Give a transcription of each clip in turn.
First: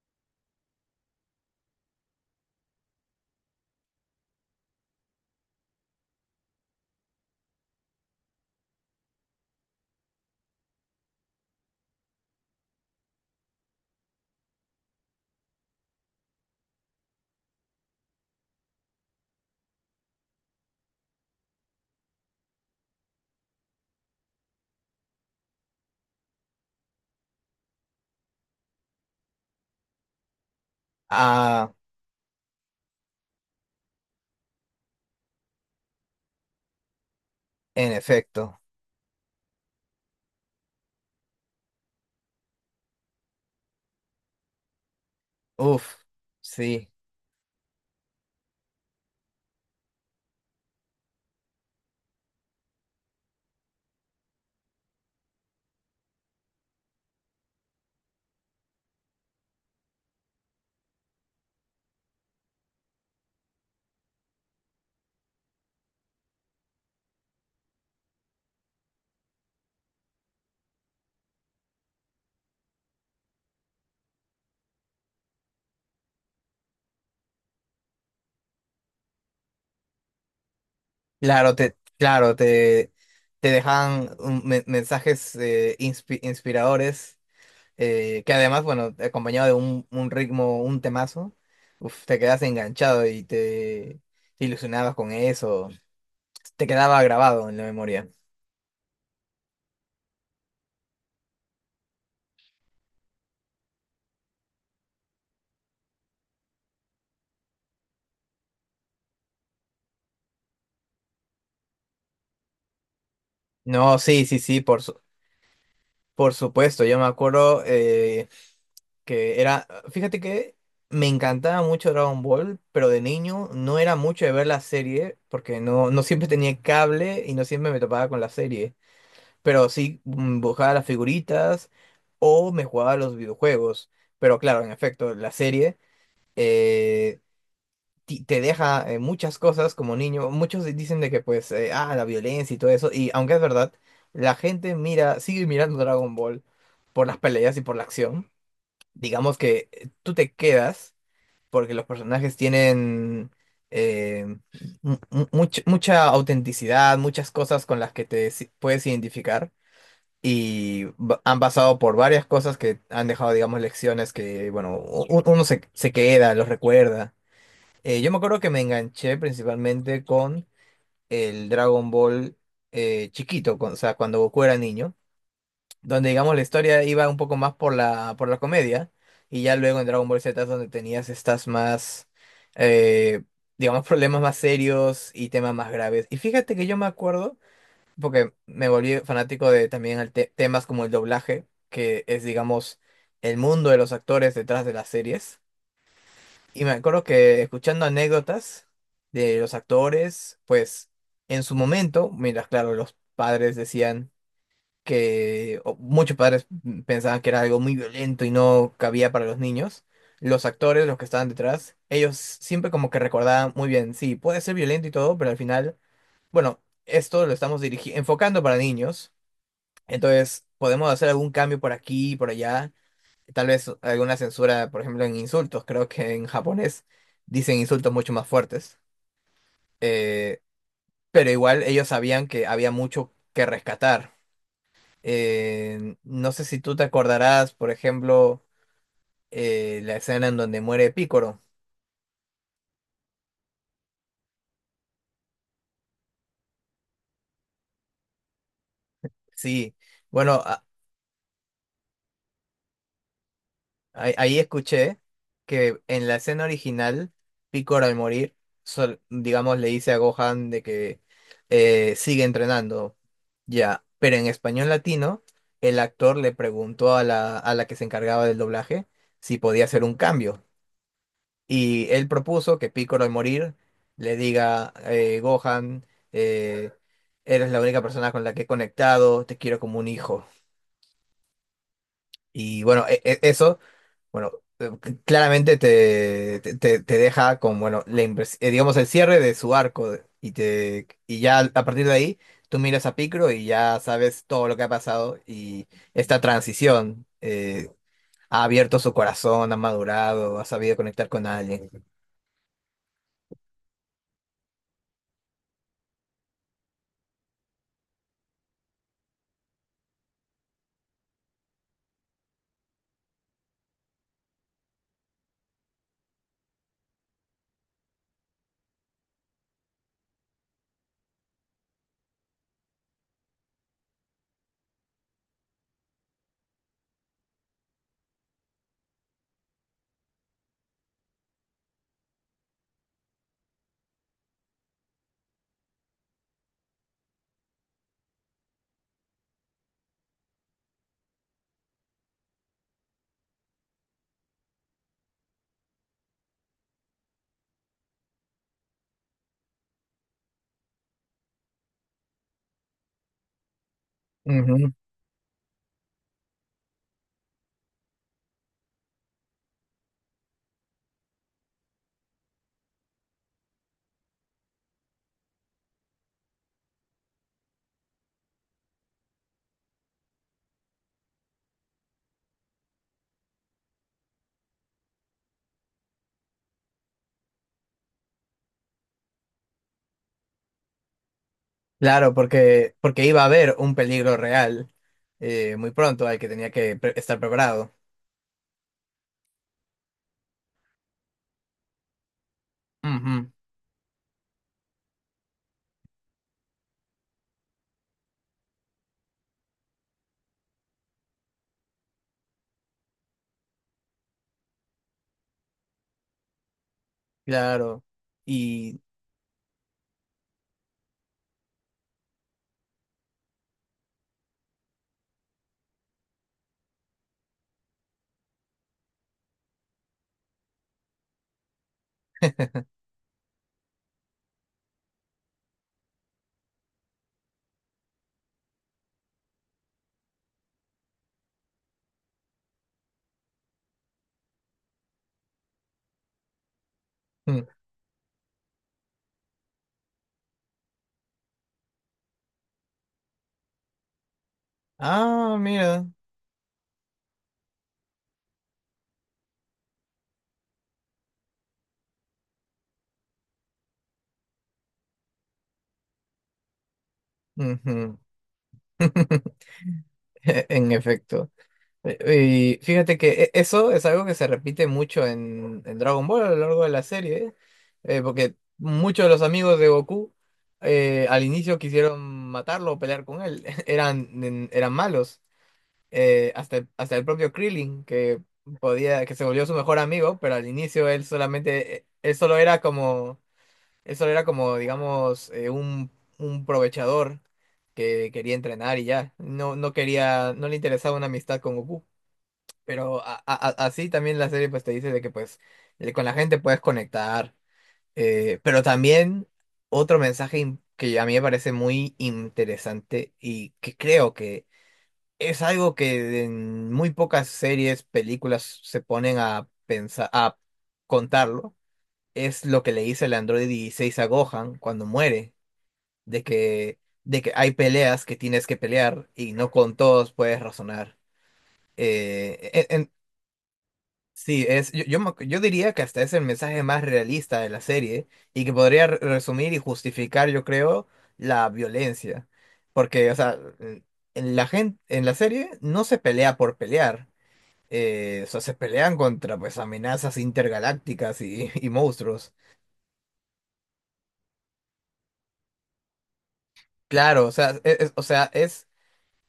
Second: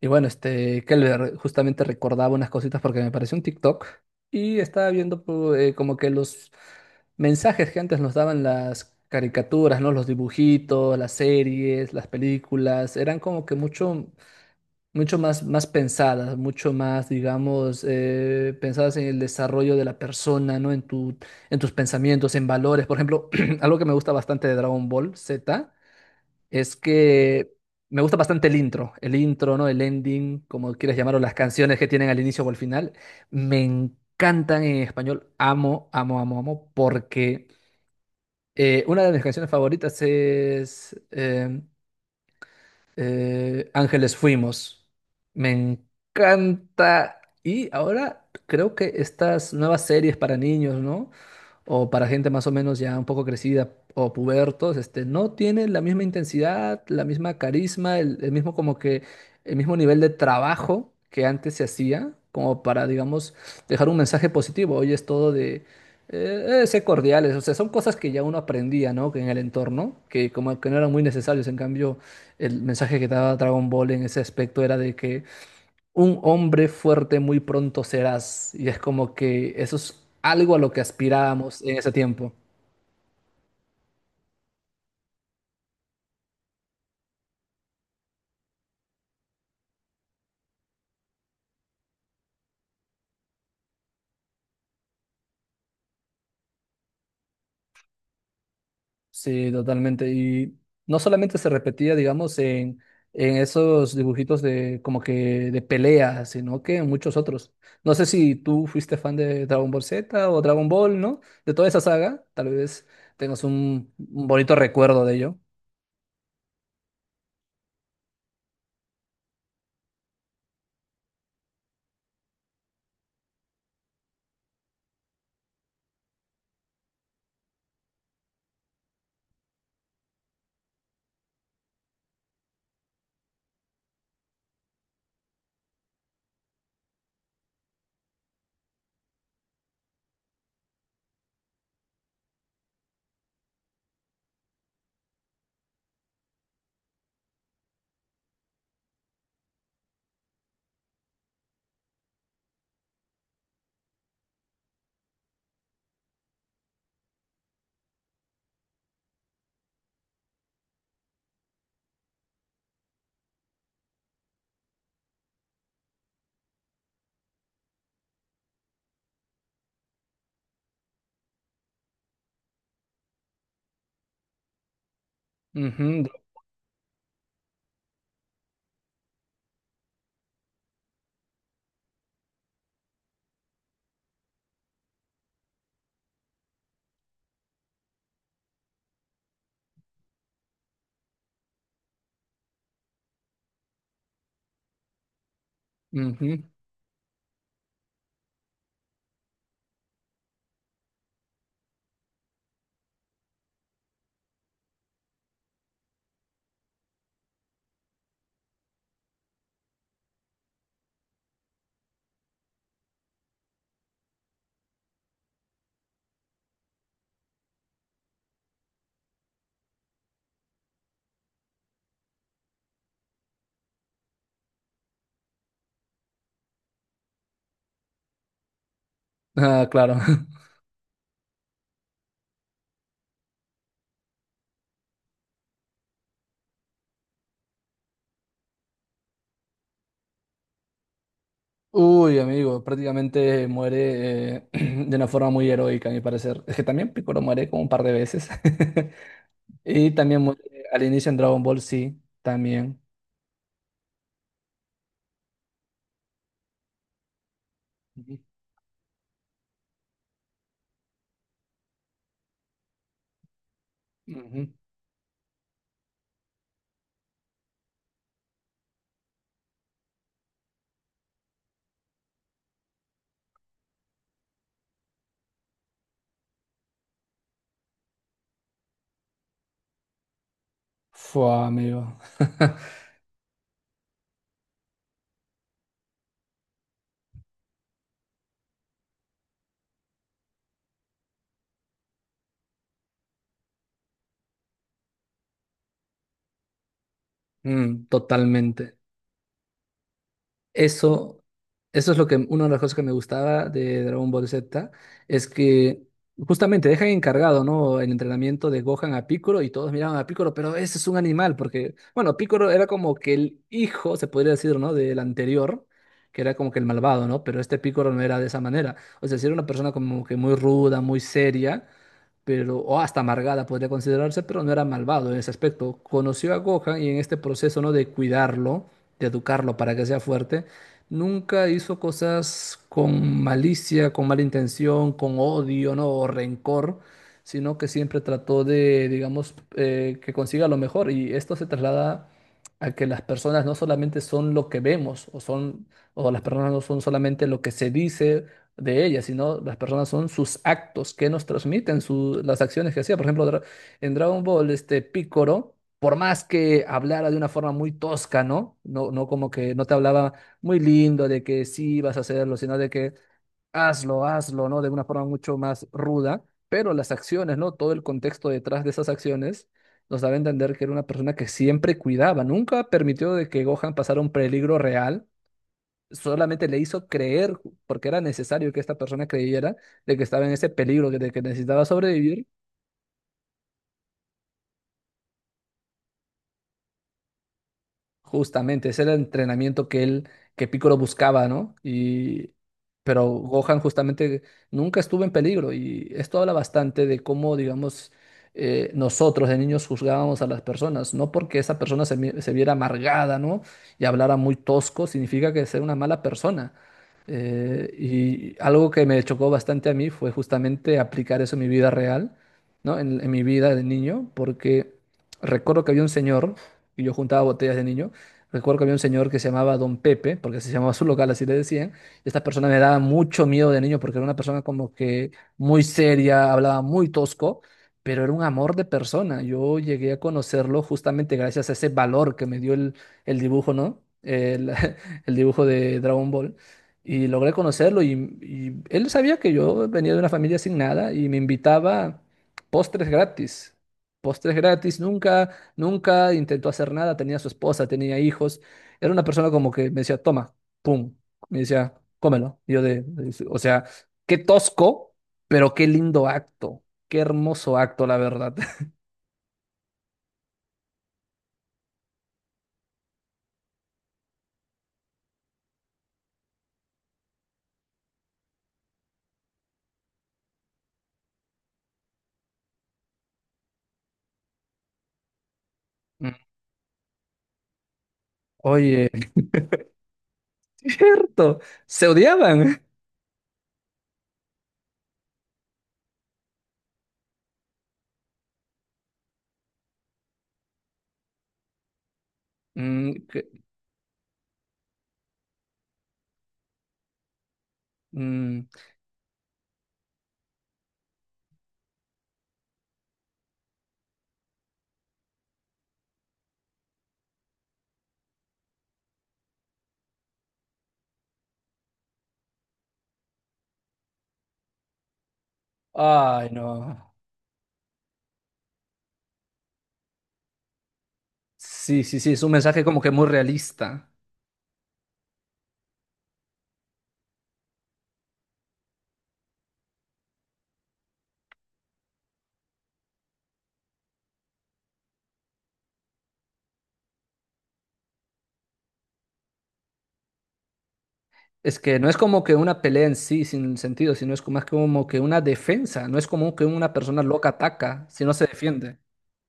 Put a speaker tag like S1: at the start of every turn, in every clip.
S1: Que justamente recordaba unas cositas porque me pareció un TikTok y estaba viendo como que los mensajes que antes nos daban las caricaturas, ¿no? Los dibujitos, las series, las películas, eran como que mucho, mucho más, más pensadas, mucho más, digamos, pensadas en el desarrollo de la persona, ¿no? En tu, en tus pensamientos, en valores. Por ejemplo, algo que me gusta bastante de Dragon Ball Z es que me gusta bastante el intro, ¿no? El ending, como quieras llamarlo, las
S2: Ah,
S1: canciones que tienen al inicio o al final, me encantan en español, amo, amo, amo, amo, porque
S2: en efecto.
S1: una de mis canciones favoritas es Ángeles Fuimos, me
S2: Uf, sí.
S1: encanta y ahora creo que estas nuevas series para niños, ¿no? O para gente más o menos ya un poco crecida o pubertos, este, no tiene la misma intensidad, la misma carisma, el mismo como que el mismo nivel de trabajo que antes se hacía, como para, digamos, dejar un mensaje positivo. Hoy es todo de ser cordiales, o sea, son cosas que ya uno aprendía, ¿no? Que en el entorno, que como que no eran muy necesarios. En cambio, el mensaje que daba Dragon Ball en ese aspecto era de que un hombre fuerte muy pronto serás. Y es como que eso es algo a lo que
S2: Claro,
S1: aspirábamos en ese tiempo.
S2: claro, te dejan mensajes inspiradores, que además, bueno, acompañado de un ritmo, un temazo, uf, te quedas enganchado te ilusionabas con eso. Te quedaba grabado en la memoria.
S1: Sí, totalmente. Y no solamente se repetía, digamos, en esos dibujitos de como que de pelea, sino que en muchos otros. No sé si tú fuiste fan de Dragon Ball Z o Dragon Ball, ¿no? De toda esa saga, tal vez tengas
S2: No,
S1: un
S2: sí, sí,
S1: bonito
S2: sí,
S1: recuerdo de ello.
S2: por supuesto. Yo me acuerdo fíjate que me encantaba mucho Dragon Ball, pero de niño no era mucho de ver la serie, porque no siempre tenía cable y no siempre me topaba con la serie, pero sí buscaba las figuritas o me jugaba a los videojuegos, pero claro, en efecto, la serie... eh, te deja muchas cosas como niño. Muchos dicen de que pues, la violencia y todo eso. Y aunque es verdad, sigue mirando Dragon Ball por las peleas y por la acción digamos que tú te quedas porque los personajes tienen eh, mucha autenticidad, muchas cosas con las que te si- puedes identificar y han pasado por varias cosas que han dejado, digamos, lecciones que, bueno, uno se queda, los recuerda. Yo me acuerdo que me enganché principalmente con el Dragon Ball chiquito, o sea, cuando Goku era niño
S1: Ujú,
S2: donde digamos la historia iba un poco más por por la comedia, y ya luego en Dragon Ball Z es donde tenías estas más, eh, digamos, problemas más serios y temas más graves. Y fíjate que yo me acuerdo, porque me volví fanático de también el temas como el doblaje, que es, digamos, el mundo de los actores detrás de las series.
S1: ujú.
S2: Y me acuerdo que escuchando anécdotas de los actores, pues en su momento, mira claro, los padres decían que muchos padres pensaban que era algo muy violento y no cabía para los niños, los actores, los que estaban detrás, ellos siempre como que recordaban muy bien, sí, puede ser violento y todo, pero al final, bueno, esto lo estamos enfocando para niños, entonces podemos hacer algún cambio por aquí y por allá, tal vez alguna censura, por ejemplo, en insultos, creo que en japonés dicen insultos mucho más fuertes,
S1: Ah, claro.
S2: eh, pero igual ellos sabían que había mucho que rescatar. No sé si tú te acordarás, por ejemplo, la escena en donde muere Pícoro.
S1: Uy, amigo, prácticamente muere de una forma muy heroica, a mi parecer. Es que también Piccolo muere como un par de veces.
S2: Sí,
S1: Y también
S2: bueno,
S1: muere al inicio en Dragon Ball, sí, también.
S2: ahí escuché que en la escena original, Pícoro al
S1: Ujú,
S2: morir, digamos, le dice a Gohan de que sigue entrenando, ya. Pero en
S1: ujú.
S2: español latino, el actor le preguntó a a la que se encargaba del doblaje si podía hacer un cambio. Y él propuso que Piccolo al morir le diga, Gohan, eh, eres la única persona con la que he conectado, te quiero como un hijo.
S1: Fua, amigo.
S2: Y bueno, eso, bueno, claramente te deja con, bueno, digamos, el cierre de su arco. Y ya a partir de ahí, tú miras a Piccolo y ya sabes todo lo que ha pasado y esta transición.
S1: Mm,
S2: Ha
S1: totalmente.
S2: abierto su corazón, ha madurado, ha sabido conectar
S1: Eso,
S2: con alguien.
S1: eso es lo que, una de las cosas que me gustaba de Dragon Ball Z, es que justamente dejan encargado, ¿no? El entrenamiento de Gohan a Piccolo y todos miraban a Piccolo, pero ese es un animal, porque, bueno, Piccolo era como que el hijo, se podría decir, ¿no? Del anterior, que era como que el malvado, ¿no? Pero este Piccolo no era de esa manera. O sea, sí era una persona como que muy ruda, muy seria, pero, o hasta amargada podría considerarse, pero no era malvado en ese aspecto. Conoció a Gohan y en este proceso, ¿no? De cuidarlo, de educarlo para que sea fuerte. Nunca hizo cosas con malicia, con mala intención, con odio, ¿no? O rencor, sino que siempre trató de, digamos, que consiga lo mejor. Y esto se traslada a que las personas no solamente son lo que vemos, o son, o las personas no son solamente lo que se dice de ellas, sino las personas son sus actos que nos transmiten, su- las acciones que hacía. Por ejemplo, en Dragon Ball, este Picoro, por más que hablara de una forma muy tosca, ¿no? No, no como que no te hablaba muy lindo de que sí vas a hacerlo, sino de que hazlo, hazlo, ¿no? De una forma mucho más ruda, pero las acciones, ¿no? Todo el contexto detrás de esas acciones nos daba a entender que era una persona que siempre cuidaba, nunca permitió de que Gohan pasara un peligro real, solamente le hizo creer, porque era necesario que esta persona creyera de que estaba en ese peligro, de que necesitaba
S2: Claro,
S1: sobrevivir.
S2: porque iba a haber un peligro real muy pronto al que tenía que estar preparado.
S1: Justamente, ese era el entrenamiento que Piccolo buscaba, ¿no? Y, pero
S2: Ujú,
S1: Gohan justamente nunca estuvo en peligro y esto habla bastante de cómo, digamos, nosotros de niños juzgábamos a las personas, no porque esa persona se viera amargada, ¿no? Y hablara muy tosco, significa que es una mala persona. Eh,
S2: claro.
S1: y algo
S2: Y...
S1: que me chocó bastante a mí fue justamente aplicar eso en mi vida real, ¿no? En mi vida de niño, porque recuerdo que había un señor, y yo juntaba botellas de niño. Recuerdo que había un señor que se llamaba Don Pepe, porque así se llamaba su local, así le decían. Esta persona me daba mucho miedo de niño porque era una persona como que muy seria, hablaba muy tosco, pero era un amor de persona. Yo llegué a conocerlo justamente gracias a ese valor que me dio el dibujo, ¿no? El, el dibujo de Dragon Ball. Y logré
S2: mm,
S1: conocerlo y él sabía que yo venía de una familia sin nada y me invitaba postres gratis. Postres gratis, nunca.
S2: ah, mira.
S1: Nunca intentó hacer nada, tenía su esposa, tenía hijos. Era una persona como que me decía, toma, pum. Me decía, cómelo. Y yo de, o sea, qué tosco, pero qué lindo acto. Qué hermoso acto, la
S2: Ujú.
S1: verdad.
S2: En efecto. Y fíjate que eso es algo que se repite mucho en Dragon Ball a lo largo de la serie, ¿eh? Porque muchos de los amigos de Goku al inicio quisieron matarlo o pelear con él. Eran, eran malos.
S1: Mm,
S2: Hasta, hasta el propio Krillin,
S1: oye,
S2: que se volvió su mejor amigo, pero al inicio
S1: cierto, se
S2: él solo
S1: odiaban.
S2: era como, digamos, un provechador que quería entrenar y ya. No quería, no le interesaba una amistad con Goku.
S1: Mm,
S2: Pero así también la serie pues te dice de que pues con la gente puedes conectar.
S1: mm,
S2: Pero también otro mensaje que a mí me parece muy interesante y que creo que es algo que en muy pocas series, películas se ponen a pensar, a contarlo. Es lo que le dice el androide 16 a Gohan cuando muere,
S1: ay, no.
S2: de que hay peleas que tienes que pelear y no con todos puedes razonar.
S1: Sí, sí, sí, es un
S2: Eh,
S1: mensaje
S2: en-
S1: como que
S2: en-
S1: muy realista.
S2: sí, es, yo, me- yo diría que hasta es el mensaje más realista de la serie y que podría resumir y justificar, yo creo, la violencia. Porque, o sea, en la serie no se pelea por pelear o sea, se pelean contra pues amenazas intergalácticas y
S1: Es
S2: y
S1: que no es como
S2: monstruos.
S1: que una pelea en sí sin sentido, sino es como, más como que una defensa. No es como que una persona
S2: Claro,
S1: loca
S2: o sea,
S1: ataca,
S2: o
S1: si no se
S2: sea, es
S1: defiende.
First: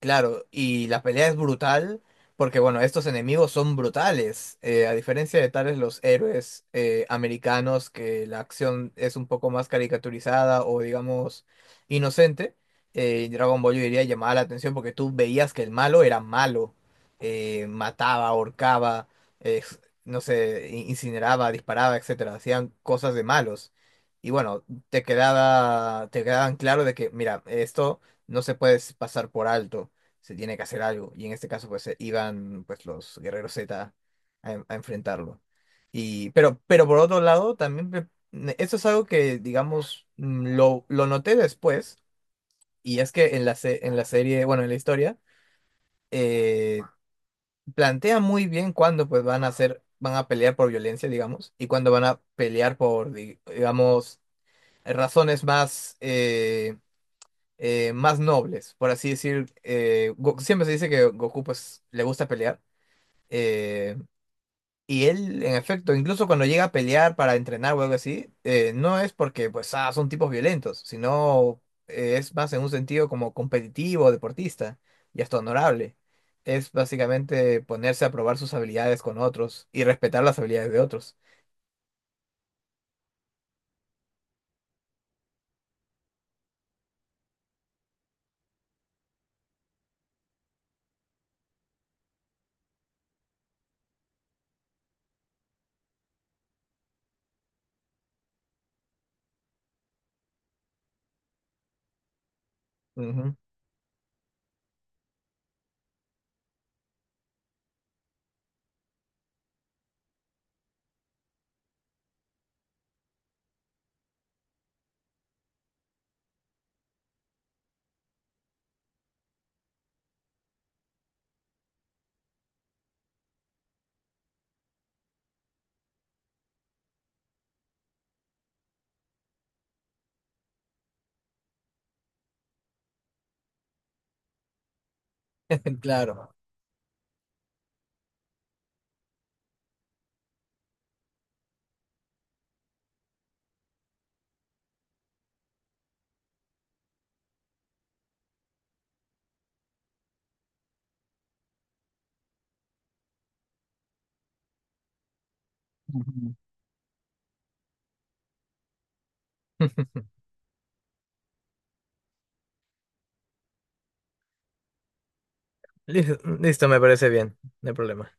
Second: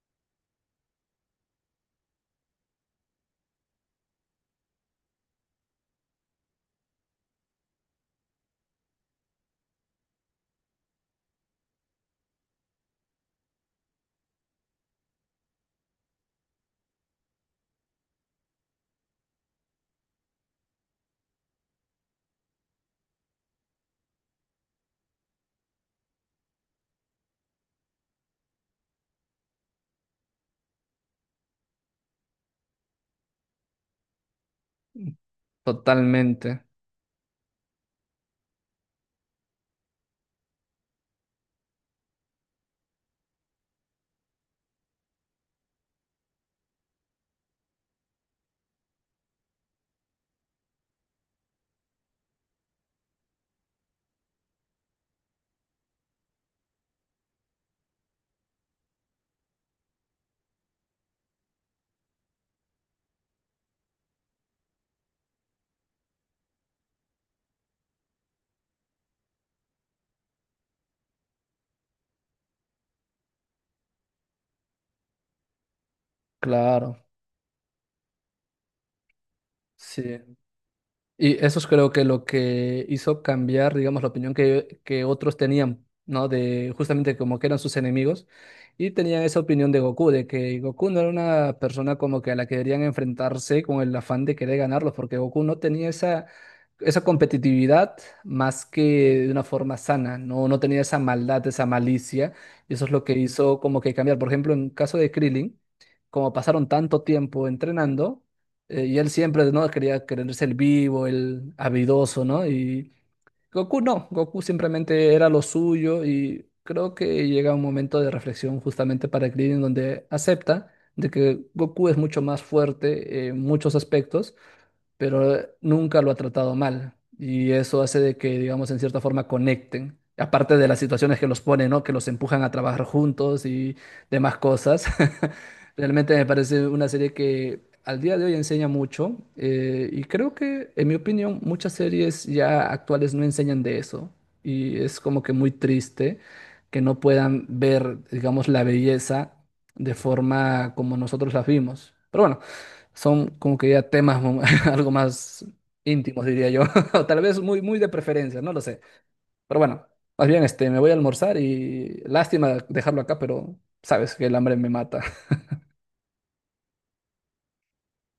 S2: claro, y la pelea es brutal porque, bueno, estos enemigos son brutales, a diferencia de tales los héroes americanos que la acción es un poco más caricaturizada o, digamos, inocente, Dragon Ball yo diría llamaba la atención porque tú veías que el malo era malo, mataba, ahorcaba, no sé, incineraba, disparaba, etcétera, hacían cosas de malos. Y bueno, te quedaban claro de que, mira, esto no se puede pasar por alto se tiene que hacer algo. Y en este caso, pues iban pues los guerreros Z a enfrentarlo.
S1: Totalmente,
S2: Pero por otro lado, también esto es algo que, digamos, lo noté después, y es que en en la serie, bueno, en la historia, eh, plantea muy bien cuándo pues van a pelear por violencia, digamos, y cuándo van a pelear por, digamos, razones más más nobles, por así decir. Siempre se dice que Goku pues le gusta pelear. Eh, y él, en efecto, incluso cuando llega a pelear para entrenar o algo así, no es porque pues son tipos violentos, sino es más en un sentido como competitivo, deportista y hasta honorable. Es
S1: claro,
S2: básicamente ponerse a probar sus habilidades con otros y
S1: sí.
S2: respetar las habilidades de otros.
S1: Y eso es creo que lo que hizo cambiar, digamos, la opinión que otros tenían, ¿no? De justamente como que eran sus enemigos y tenían esa opinión de Goku, de que Goku no era una persona como que a la que deberían enfrentarse con el afán de querer ganarlos, porque Goku no tenía esa, esa competitividad más que de una forma sana, ¿no? No tenía esa maldad, esa malicia, y eso es lo que
S2: Ujú.
S1: hizo como que cambiar. Por ejemplo, en caso de Krillin, como pasaron tanto tiempo entrenando, y él siempre, ¿no? Quería creerse el vivo, el habilidoso, ¿no? Y Goku no, Goku simplemente era lo suyo y creo que llega un momento de reflexión justamente para Krillin donde acepta de que Goku es mucho más fuerte en muchos aspectos, pero nunca lo ha tratado mal. Y eso hace de que, digamos, en cierta forma conecten. Aparte de las situaciones que los ponen, ¿no? Que los empujan a trabajar juntos y demás cosas. Realmente me
S2: Claro.
S1: parece una serie que al día de hoy enseña mucho. Y creo que, en mi opinión, muchas series ya actuales no enseñan de eso. Y es como que muy triste que no puedan ver, digamos, la belleza de forma como nosotros la vimos. Pero bueno. Son como que ya temas algo más íntimos,
S2: Ujú.
S1: diría yo. O tal vez muy, muy de preferencia, no lo sé. Pero bueno, más bien este, me voy a almorzar y lástima dejarlo acá, pero sabes que el hambre me mata.
S2: Listo, listo, me parece bien, no hay problema.